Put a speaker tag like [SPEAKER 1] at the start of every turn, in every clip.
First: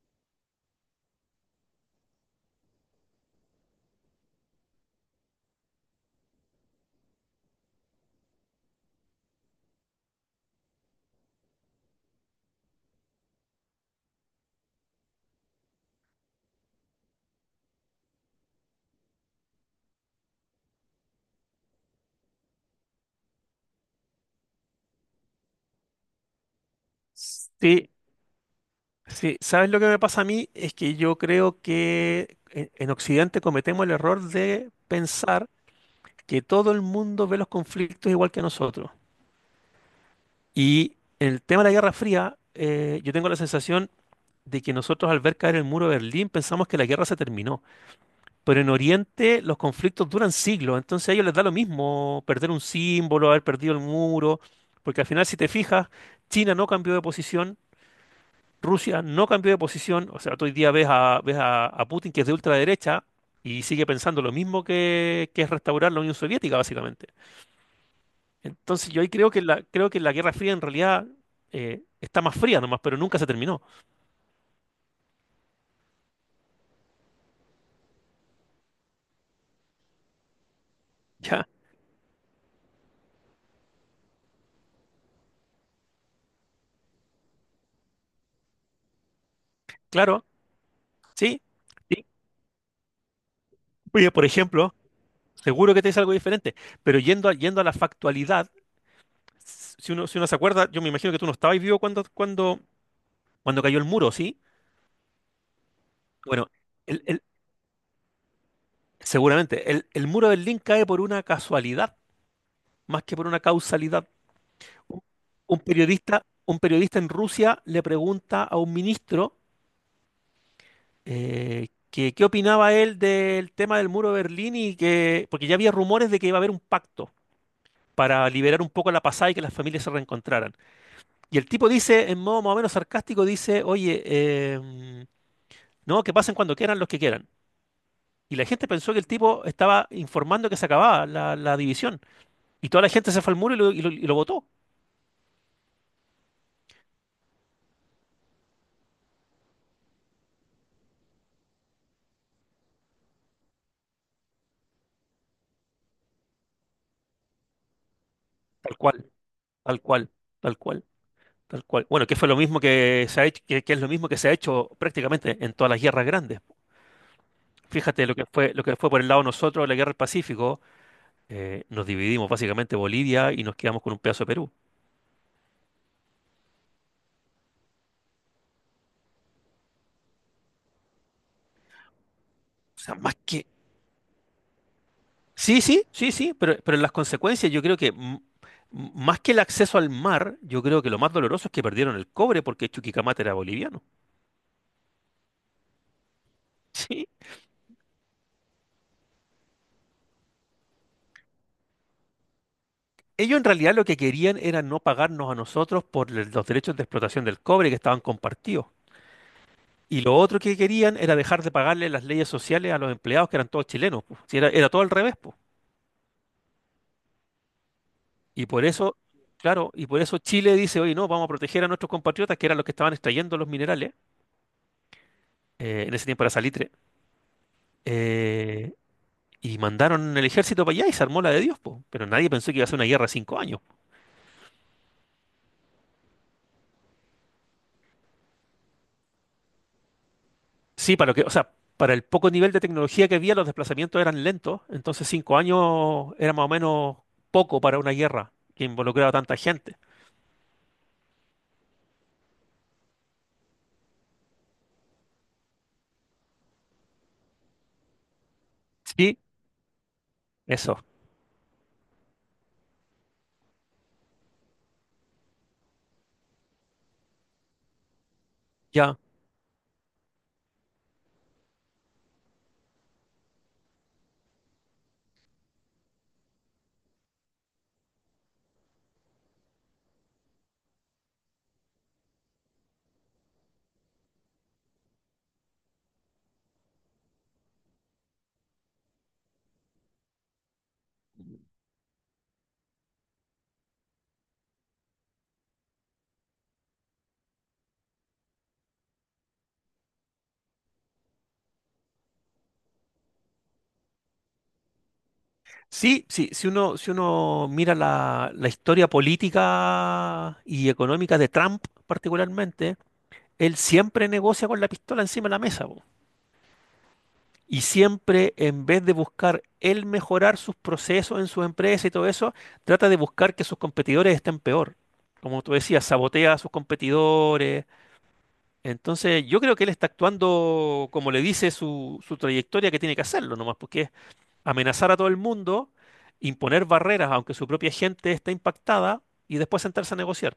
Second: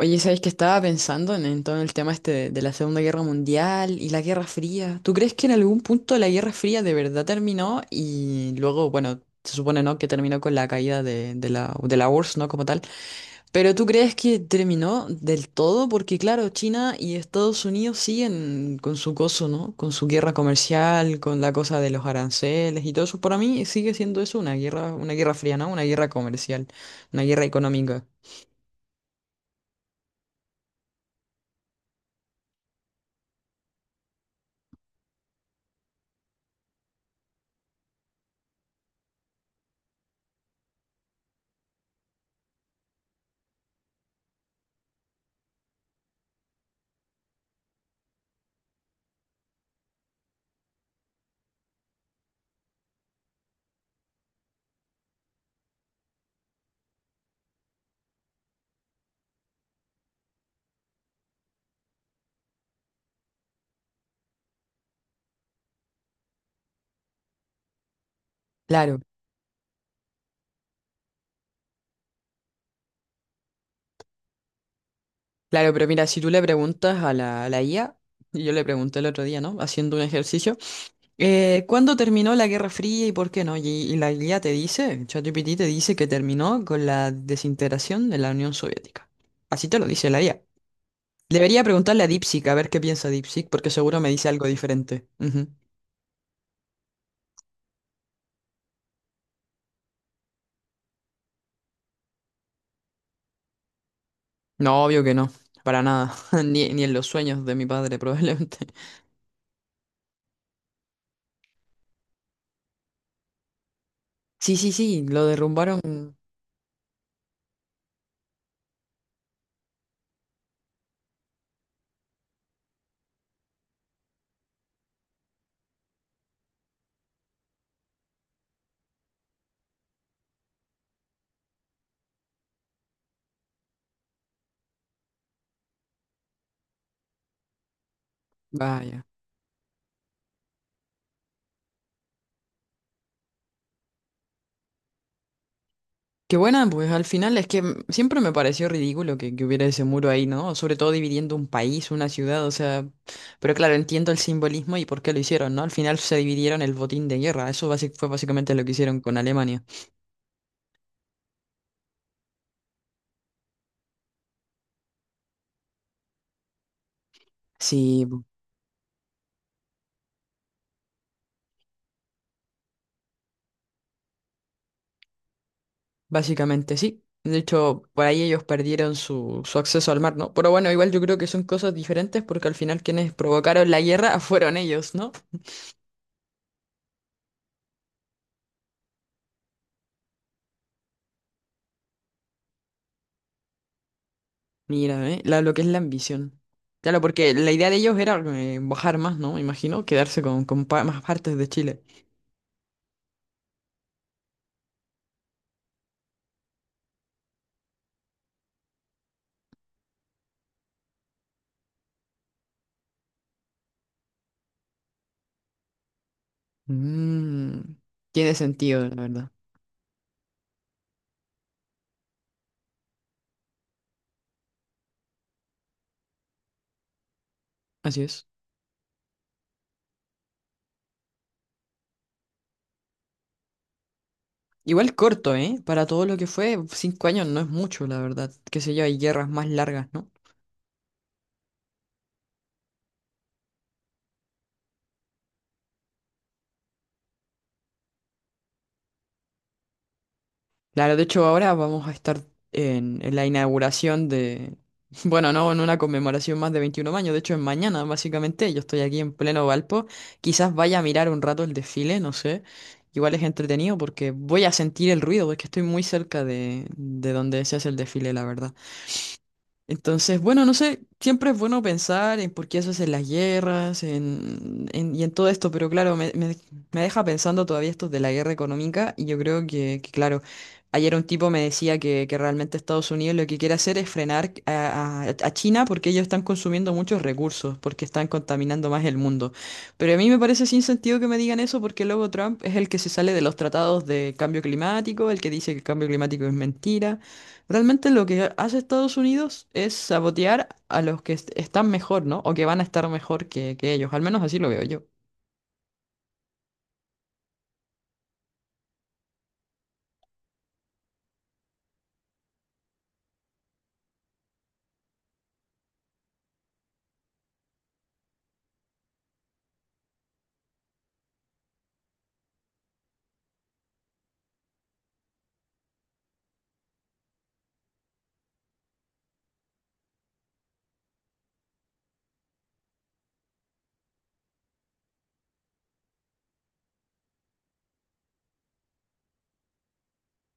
[SPEAKER 1] Oye, ¿sabes que estaba pensando en todo el tema este de la Segunda Guerra Mundial y la Guerra Fría? ¿Tú crees que en algún punto la Guerra Fría de verdad terminó y luego, bueno, se supone, ¿no?, que terminó con la caída de la URSS, ¿no?, como tal. Pero ¿tú crees que terminó del todo? Porque claro, China y Estados Unidos siguen con su coso, ¿no? Con su guerra comercial, con la cosa de los aranceles y todo eso. Para mí sigue siendo eso una guerra fría, ¿no? Una guerra comercial, una guerra
[SPEAKER 2] Sí,
[SPEAKER 1] económica.
[SPEAKER 2] sí. ¿Sabes lo que me pasa a mí? Es que yo creo que en Occidente cometemos el error de pensar que todo el mundo ve los conflictos igual que nosotros. Y en el tema de la Guerra Fría, yo tengo la sensación de que nosotros al ver caer el muro de Berlín pensamos que la guerra se terminó. Pero en Oriente los conflictos duran siglos, entonces a ellos les da lo mismo perder un símbolo, haber perdido el muro, porque al final si te fijas, China no cambió de posición. Rusia no cambió de posición, o sea, tú hoy día a Putin, que es de ultraderecha y sigue pensando lo mismo que es restaurar la Unión Soviética, básicamente. Entonces
[SPEAKER 1] Claro.
[SPEAKER 2] yo ahí creo que la Guerra Fría en realidad está más fría nomás, pero nunca se terminó.
[SPEAKER 1] Claro, pero mira, si tú le preguntas a la IA, y yo le pregunté el otro día, ¿no? Haciendo un ejercicio,
[SPEAKER 2] Ya,
[SPEAKER 1] ¿cuándo terminó la Guerra Fría y por qué no? Y la IA te dice, ChatGPT te dice que terminó con la desintegración de la Unión Soviética. Así te lo dice la
[SPEAKER 2] claro,
[SPEAKER 1] IA.
[SPEAKER 2] sí,
[SPEAKER 1] Debería preguntarle
[SPEAKER 2] sí.
[SPEAKER 1] a DeepSeek a ver qué piensa DeepSeek, porque seguro me
[SPEAKER 2] Oye, por
[SPEAKER 1] dice algo
[SPEAKER 2] ejemplo,
[SPEAKER 1] diferente. Ujú.
[SPEAKER 2] seguro que te dice algo diferente, pero yendo a la factualidad, si uno se acuerda, yo me imagino que tú no estabas vivo cuando cayó el muro, ¿sí?
[SPEAKER 1] No, obvio que no, para nada,
[SPEAKER 2] Bueno,
[SPEAKER 1] ni en
[SPEAKER 2] el,
[SPEAKER 1] los
[SPEAKER 2] el-
[SPEAKER 1] sueños de mi padre probablemente.
[SPEAKER 2] seguramente, el muro del Berlín cae por una casualidad, más que por una causalidad.
[SPEAKER 1] Sí, sí,
[SPEAKER 2] Un
[SPEAKER 1] sí, lo
[SPEAKER 2] un
[SPEAKER 1] derrumbaron.
[SPEAKER 2] periodista, un periodista en Rusia le pregunta a un ministro que qué opinaba él del tema del muro de Berlín y porque ya había rumores de que iba a haber un pacto para liberar un poco la pasada y que las familias se reencontraran. Y el tipo dice, en modo más o menos sarcástico, dice, oye, no, que pasen cuando quieran los que quieran. Y la gente pensó que
[SPEAKER 1] Vaya.
[SPEAKER 2] el tipo estaba informando que se acababa la división. Y toda la gente se fue al muro y lo votó.
[SPEAKER 1] Qué buena, pues al final es que siempre me pareció ridículo que hubiera ese muro ahí, ¿no? Sobre todo dividiendo un país, una ciudad, o sea, pero claro, entiendo el simbolismo y por qué lo hicieron, ¿no? Al final se dividieron el botín de guerra, eso fue básicamente lo que
[SPEAKER 2] Tal
[SPEAKER 1] hicieron
[SPEAKER 2] cual,
[SPEAKER 1] con Alemania.
[SPEAKER 2] tal cual, tal cual. Tal cual. Bueno, que fue lo mismo que se ha hecho, que es lo mismo que se ha hecho prácticamente en todas las guerras grandes.
[SPEAKER 1] Sí,
[SPEAKER 2] Fíjate lo que fue, lo que fue por el lado de nosotros la guerra del Pacífico, nos dividimos básicamente Bolivia y nos quedamos con un pedazo de Perú.
[SPEAKER 1] básicamente sí. De hecho, por ahí ellos perdieron su, su acceso al mar, ¿no? Pero bueno, igual yo creo que son cosas diferentes porque al
[SPEAKER 2] O
[SPEAKER 1] final
[SPEAKER 2] sea,
[SPEAKER 1] quienes
[SPEAKER 2] más que.
[SPEAKER 1] provocaron la guerra fueron ellos, ¿no?
[SPEAKER 2] Sí, sí, sí, sí, pero en las consecuencias yo creo que más que el acceso al mar, yo creo que lo más doloroso es que perdieron el cobre porque Chuquicamata era boliviano.
[SPEAKER 1] Mira, ¿eh? Lo que es la ambición. Claro,
[SPEAKER 2] Sí.
[SPEAKER 1] porque la idea de ellos era bajar más, ¿no? Me imagino, quedarse con más partes de Chile.
[SPEAKER 2] Ellos en realidad lo que querían era no pagarnos a nosotros por los derechos de explotación del cobre, que estaban compartidos. Y lo otro que querían era dejar de pagarle las leyes sociales a los empleados, que eran todos chilenos, po. Si era todo al revés, po.
[SPEAKER 1] Mm, tiene
[SPEAKER 2] Y por
[SPEAKER 1] sentido,
[SPEAKER 2] eso,
[SPEAKER 1] la verdad.
[SPEAKER 2] claro, y por eso Chile dice, oye, no, vamos a proteger a nuestros compatriotas, que eran los que estaban extrayendo los minerales, en ese tiempo era salitre,
[SPEAKER 1] Así es.
[SPEAKER 2] eh, y mandaron el ejército para allá y se armó la de Dios, po. Pero nadie pensó que iba a ser una guerra de 5 años.
[SPEAKER 1] Igual corto, ¿eh? Para todo lo que fue, 5 años no es mucho, la verdad. Qué sé yo, hay guerras más largas, ¿no?
[SPEAKER 2] Sí, para lo que, o sea, para el poco nivel de tecnología que había, los desplazamientos eran lentos, entonces 5 años era más o menos poco para una guerra que involucraba a tanta gente.
[SPEAKER 1] Claro, de hecho ahora vamos a estar en la inauguración de, bueno, no, en una conmemoración más de 21 años, de hecho es mañana básicamente, yo estoy aquí en
[SPEAKER 2] Sí,
[SPEAKER 1] pleno Valpo, quizás vaya
[SPEAKER 2] eso.
[SPEAKER 1] a mirar un rato el desfile, no sé, igual es entretenido porque voy a sentir el ruido, porque estoy muy cerca de donde se hace el desfile, la verdad.
[SPEAKER 2] Ya.
[SPEAKER 1] Entonces, bueno, no sé, siempre es bueno pensar en por qué se hacen las guerras y en todo esto, pero claro, me deja pensando todavía esto de la guerra económica y yo creo claro, ayer un tipo me decía que realmente Estados Unidos lo que quiere hacer es frenar a, a China porque ellos están consumiendo muchos recursos, porque están contaminando más el mundo. Pero a mí me parece sin sentido que me digan eso porque luego Trump es el que se sale de los tratados de cambio climático, el que dice que el cambio climático es mentira. Realmente lo que hace Estados Unidos es sabotear a los que están mejor, ¿no? O que van a estar mejor que ellos. Al menos así lo veo yo.
[SPEAKER 2] Sí, sí, si uno mira la historia política y económica de Trump particularmente, él siempre negocia con la pistola encima de la mesa, po. Y siempre, en vez de buscar él mejorar sus procesos en sus empresas y todo eso, trata de buscar que sus competidores estén peor. Como tú decías, sabotea a sus competidores. Entonces, yo creo que él está actuando como le dice su trayectoria que tiene que hacerlo nomás, porque amenazar a todo el mundo, imponer barreras aunque su propia gente esté impactada y después sentarse a negociar.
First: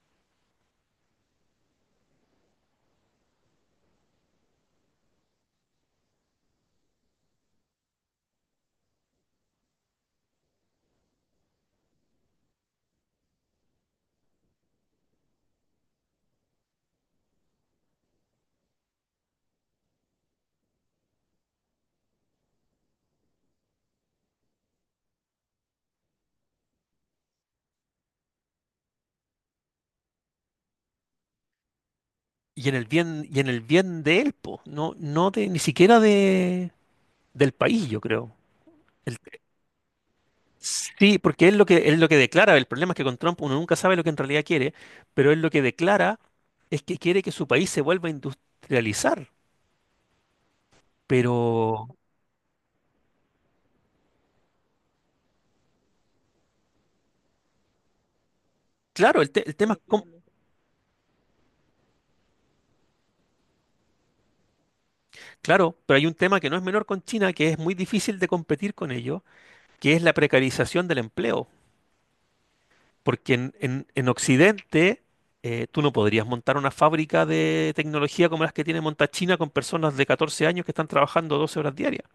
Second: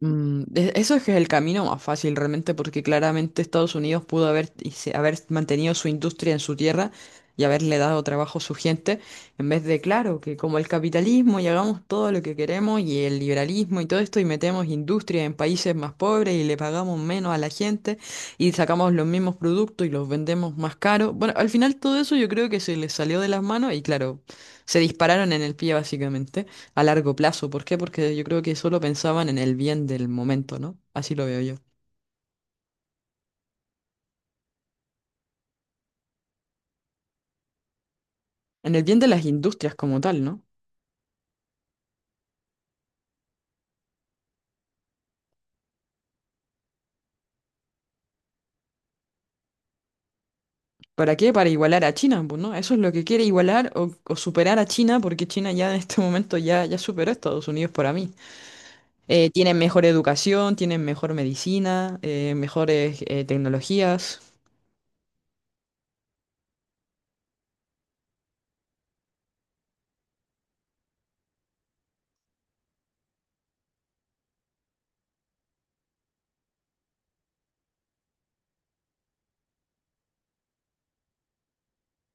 [SPEAKER 1] Mm, eso es que es el camino más fácil realmente, porque claramente Estados Unidos pudo haber, y haber mantenido su industria en su tierra y haberle dado trabajo a su gente, en vez de, claro, que como el capitalismo y hagamos todo lo que queremos y el liberalismo y todo esto y metemos industria en países más pobres y le pagamos menos a la gente y sacamos los mismos productos y los vendemos más caros. Bueno, al final todo eso yo creo que se les salió de las manos y claro, se dispararon en el pie básicamente a largo plazo. ¿Por qué? Porque yo creo que solo pensaban en el bien del momento, ¿no? Así lo veo yo.
[SPEAKER 2] Y en el bien de él, po, no, no de, ni siquiera de, del país, yo creo.
[SPEAKER 1] En el bien de
[SPEAKER 2] El-
[SPEAKER 1] las industrias como tal, ¿no?
[SPEAKER 2] sí, porque es lo que declara. El problema es que con Trump uno nunca sabe lo que en realidad quiere, pero él lo que declara es que quiere que su país se vuelva a industrializar.
[SPEAKER 1] ¿Para qué? Para igualar
[SPEAKER 2] Pero,
[SPEAKER 1] a China, pues, ¿no? Eso es lo que quiere igualar o superar a China, porque China ya en este momento ya superó a Estados Unidos para mí.
[SPEAKER 2] claro, el
[SPEAKER 1] Tienen
[SPEAKER 2] tema es
[SPEAKER 1] mejor
[SPEAKER 2] cómo-,
[SPEAKER 1] educación, tienen mejor medicina, mejores tecnologías.
[SPEAKER 2] claro, pero hay un tema que no es menor con China, que es muy difícil de competir con ello, que es la precarización del empleo. Porque en Occidente tú no podrías montar una fábrica de tecnología como las que tiene monta China con personas de 14 años que están trabajando 12 horas diarias.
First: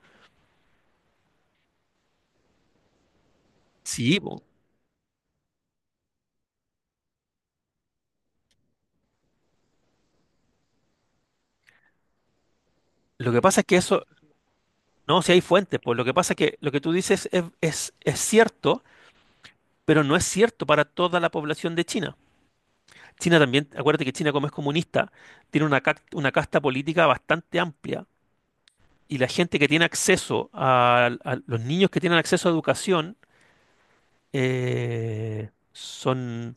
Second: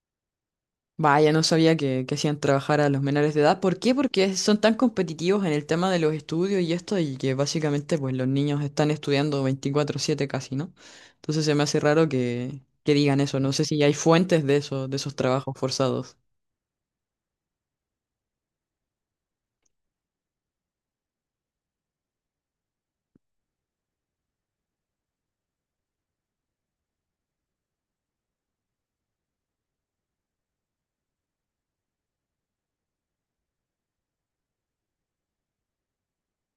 [SPEAKER 1] Vaya, no sabía que hacían trabajar a los menores de edad. ¿Por qué?
[SPEAKER 2] Sí,
[SPEAKER 1] Porque
[SPEAKER 2] po.
[SPEAKER 1] son tan competitivos en el tema de los estudios y esto, y que básicamente pues los niños están estudiando 24/7 casi, ¿no? Entonces se me hace raro que digan
[SPEAKER 2] Lo
[SPEAKER 1] eso.
[SPEAKER 2] que
[SPEAKER 1] No
[SPEAKER 2] pasa
[SPEAKER 1] sé
[SPEAKER 2] es que
[SPEAKER 1] si hay
[SPEAKER 2] eso,
[SPEAKER 1] fuentes de eso, de esos
[SPEAKER 2] no, si hay
[SPEAKER 1] trabajos
[SPEAKER 2] fuentes, pues lo que
[SPEAKER 1] forzados.
[SPEAKER 2] pasa es que lo que tú dices es cierto, pero no es cierto para toda la población de China. China también, acuérdate que China, como es comunista, tiene una casta política bastante amplia, y la gente que tiene acceso a los niños que tienen acceso a educación, eh, son,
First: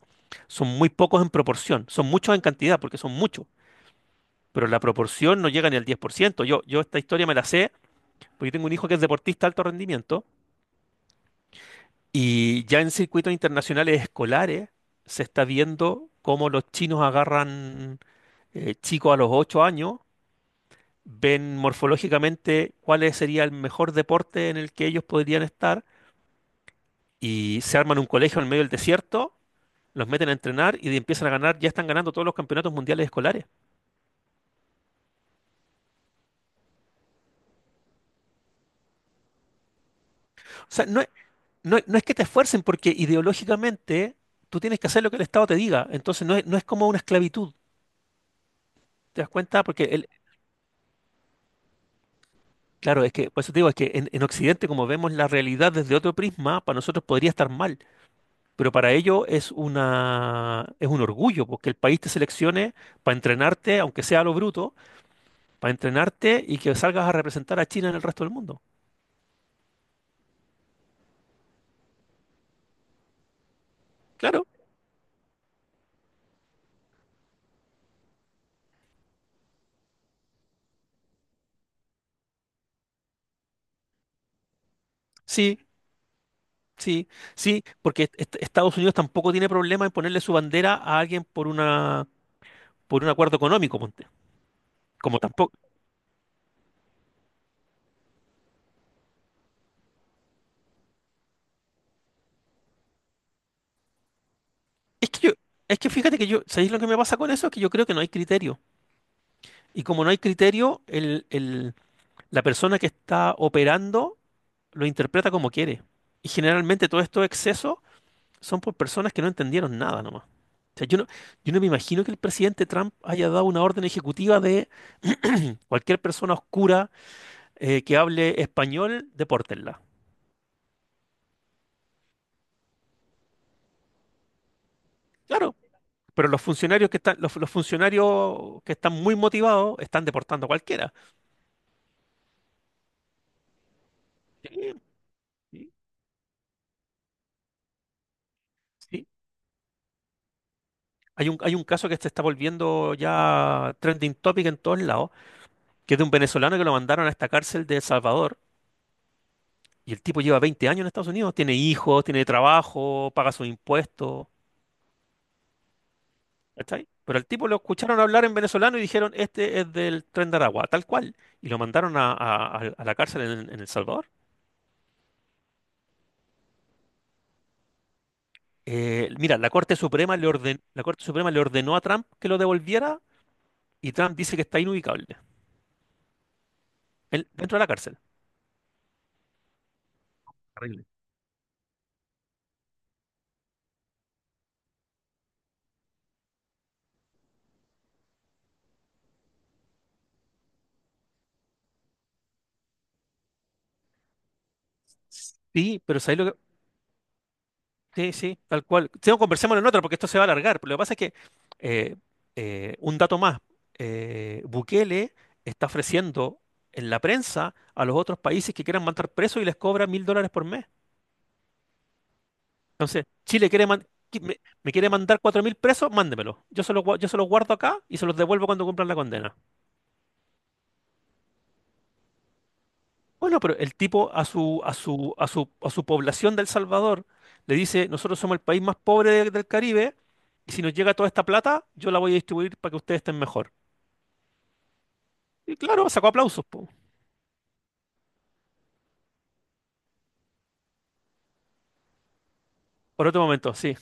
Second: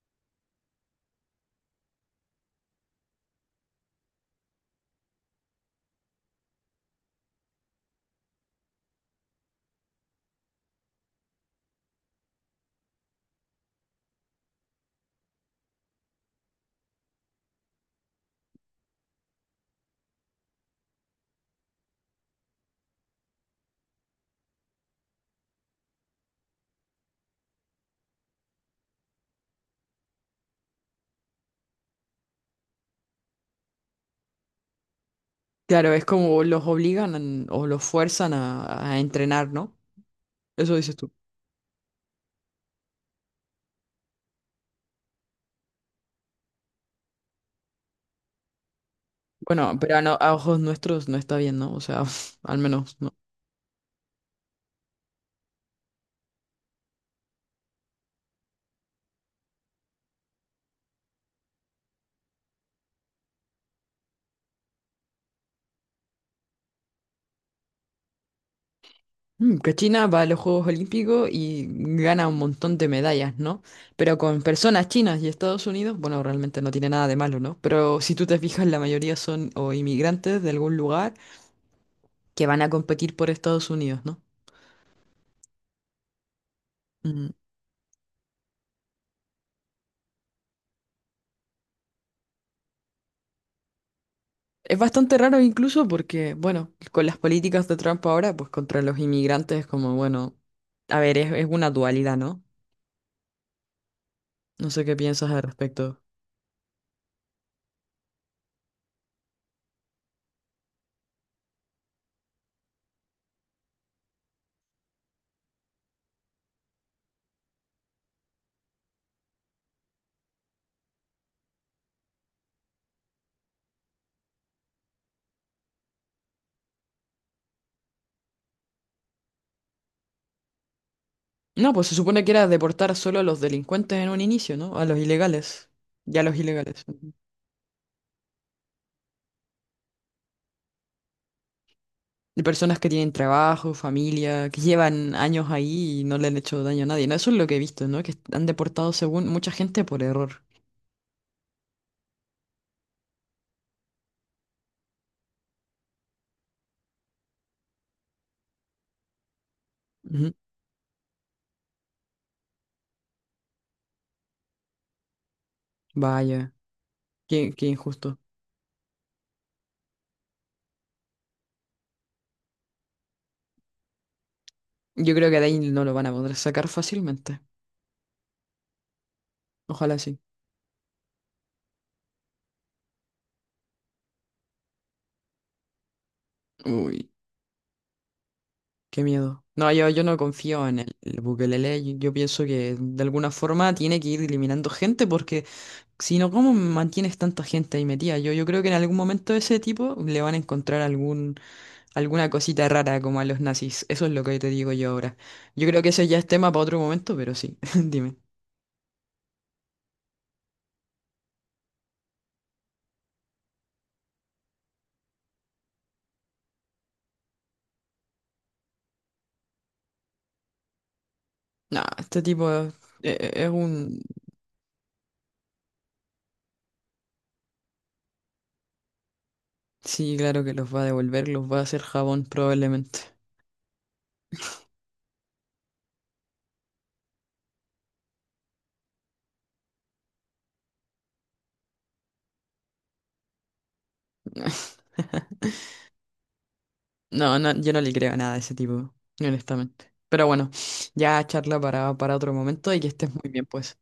[SPEAKER 2] son muy pocos en proporción, son muchos en cantidad porque son muchos, pero la proporción no llega ni al 10%. Yo esta historia me la sé porque tengo un hijo que es deportista de alto rendimiento, y ya en circuitos internacionales escolares se está viendo cómo los chinos agarran chicos a los 8 años, ven morfológicamente cuál sería el mejor deporte en el que ellos podrían estar y se arman un colegio en medio del desierto. Los meten a entrenar y empiezan a ganar, ya están ganando todos los campeonatos mundiales escolares.
[SPEAKER 1] Claro, es como los obligan o los fuerzan a entrenar, ¿no?
[SPEAKER 2] O
[SPEAKER 1] Eso
[SPEAKER 2] sea,
[SPEAKER 1] dices
[SPEAKER 2] no es,
[SPEAKER 1] tú.
[SPEAKER 2] no, es no es que te esfuercen, porque ideológicamente tú tienes que hacer lo que el Estado te diga. Entonces no es como una esclavitud, ¿te das cuenta?
[SPEAKER 1] Bueno,
[SPEAKER 2] Porque
[SPEAKER 1] pero a,
[SPEAKER 2] el,
[SPEAKER 1] a ojos nuestros no está bien, ¿no? O sea, al menos
[SPEAKER 2] claro, es
[SPEAKER 1] no.
[SPEAKER 2] que, por eso te digo, es que en Occidente, como vemos la realidad desde otro prisma, para nosotros podría estar mal. Pero para ellos es una, es un orgullo, porque el país te seleccione para entrenarte, aunque sea a lo bruto, para entrenarte y que salgas a representar a China en el resto del mundo.
[SPEAKER 1] Mm, que China va a los Juegos Olímpicos y gana un montón de medallas, ¿no? Pero con
[SPEAKER 2] Claro,
[SPEAKER 1] personas chinas y Estados Unidos, bueno, realmente no tiene nada de malo, ¿no? Pero si tú te fijas, la mayoría son o inmigrantes de algún lugar que van a competir por Estados Unidos, ¿no?
[SPEAKER 2] sí, sí,
[SPEAKER 1] Mm,
[SPEAKER 2] sí, porque Estados Unidos tampoco tiene problema en ponerle su bandera a alguien por una por un acuerdo económico, ponte.
[SPEAKER 1] es bastante
[SPEAKER 2] Como
[SPEAKER 1] raro
[SPEAKER 2] tampoco.
[SPEAKER 1] incluso porque, bueno, con las políticas de Trump ahora, pues contra los inmigrantes es como, bueno, a ver, es una dualidad, ¿no? No sé qué
[SPEAKER 2] Es que
[SPEAKER 1] piensas
[SPEAKER 2] yo,
[SPEAKER 1] al
[SPEAKER 2] es que
[SPEAKER 1] respecto.
[SPEAKER 2] fíjate que yo, ¿sabéis lo que me pasa con eso? Es que yo creo que no hay criterio. Y como no hay criterio, la persona que está operando lo interpreta como quiere. Y generalmente todos estos excesos son por personas que no entendieron nada nomás. O sea, yo no me imagino que el presidente Trump haya dado una orden ejecutiva de cualquier persona oscura que hable español, depórtenla.
[SPEAKER 1] No, pues se supone que era deportar solo a los delincuentes en un inicio, ¿no? A los
[SPEAKER 2] Claro,
[SPEAKER 1] ilegales. Ya a
[SPEAKER 2] pero
[SPEAKER 1] los
[SPEAKER 2] los
[SPEAKER 1] ilegales.
[SPEAKER 2] funcionarios que
[SPEAKER 1] De
[SPEAKER 2] están, los, los funcionarios que están muy motivados están deportando a cualquiera.
[SPEAKER 1] personas que tienen trabajo, familia, que
[SPEAKER 2] Sí,
[SPEAKER 1] llevan años
[SPEAKER 2] sí,
[SPEAKER 1] ahí y no le han hecho daño a nadie. No, eso es lo que he visto, ¿no? Que han deportado
[SPEAKER 2] sí.
[SPEAKER 1] según mucha gente por error.
[SPEAKER 2] Hay un caso que se está volviendo ya trending topic en todos lados, que es de un venezolano que lo mandaron a esta cárcel de El Salvador. Y el tipo
[SPEAKER 1] Ujú.
[SPEAKER 2] lleva 20 años en Estados Unidos, tiene hijos, tiene trabajo, paga sus impuestos.
[SPEAKER 1] Vaya,
[SPEAKER 2] ¿Cachai? Pero al tipo
[SPEAKER 1] qué,
[SPEAKER 2] lo
[SPEAKER 1] qué
[SPEAKER 2] escucharon
[SPEAKER 1] injusto.
[SPEAKER 2] hablar en venezolano y dijeron, este es del Tren de Aragua, tal cual. Y lo mandaron a la cárcel en El Salvador.
[SPEAKER 1] Yo creo que de ahí no lo van a poder sacar fácilmente.
[SPEAKER 2] Mira, la Corte
[SPEAKER 1] Ojalá
[SPEAKER 2] Suprema
[SPEAKER 1] sí.
[SPEAKER 2] le orden- la Corte Suprema le ordenó a Trump que lo devolviera, y Trump dice que está inubicable,
[SPEAKER 1] Uy,
[SPEAKER 2] él dentro de la cárcel.
[SPEAKER 1] qué miedo. No, yo no confío en
[SPEAKER 2] Terrible.
[SPEAKER 1] el Bukelele. Yo pienso que de alguna forma tiene que ir eliminando gente porque sino, ¿cómo mantienes tanta gente ahí metida? Yo creo que en algún momento ese tipo le van a encontrar algún, alguna cosita rara como a los nazis. Eso es lo que te digo yo ahora. Yo creo
[SPEAKER 2] Sí,
[SPEAKER 1] que
[SPEAKER 2] pero
[SPEAKER 1] ese ya
[SPEAKER 2] ¿sabes lo
[SPEAKER 1] es
[SPEAKER 2] que...?
[SPEAKER 1] tema para otro momento, pero sí,
[SPEAKER 2] Sí,
[SPEAKER 1] dime.
[SPEAKER 2] sí, tal cual. Tengo no, conversémoslo en otra porque esto se va a alargar. Pero lo que pasa es que, eh, un dato más, Bukele está ofreciendo en la prensa a los otros países que quieran mandar presos, y les cobra $1.000 por mes.
[SPEAKER 1] No, este tipo es,
[SPEAKER 2] Chile
[SPEAKER 1] es
[SPEAKER 2] quiere man-
[SPEAKER 1] un...
[SPEAKER 2] qui- me quiere mandar 4.000 presos, mándemelo. Yo se los guardo acá y se los devuelvo cuando cumplan la condena.
[SPEAKER 1] Sí, claro que los va a devolver, los va a hacer jabón probablemente.
[SPEAKER 2] Bueno, pero el tipo a su población de El Salvador le dice, nosotros somos el país más pobre del Caribe, y si nos llega toda esta plata, yo la voy a distribuir para que ustedes estén mejor. Y claro, sacó aplausos, po.
[SPEAKER 1] No, no, yo no le creo nada a ese tipo, honestamente. Pero bueno, ya charla para otro momento y que
[SPEAKER 2] Por
[SPEAKER 1] estés
[SPEAKER 2] otro
[SPEAKER 1] muy bien,
[SPEAKER 2] momento, sí.
[SPEAKER 1] pues.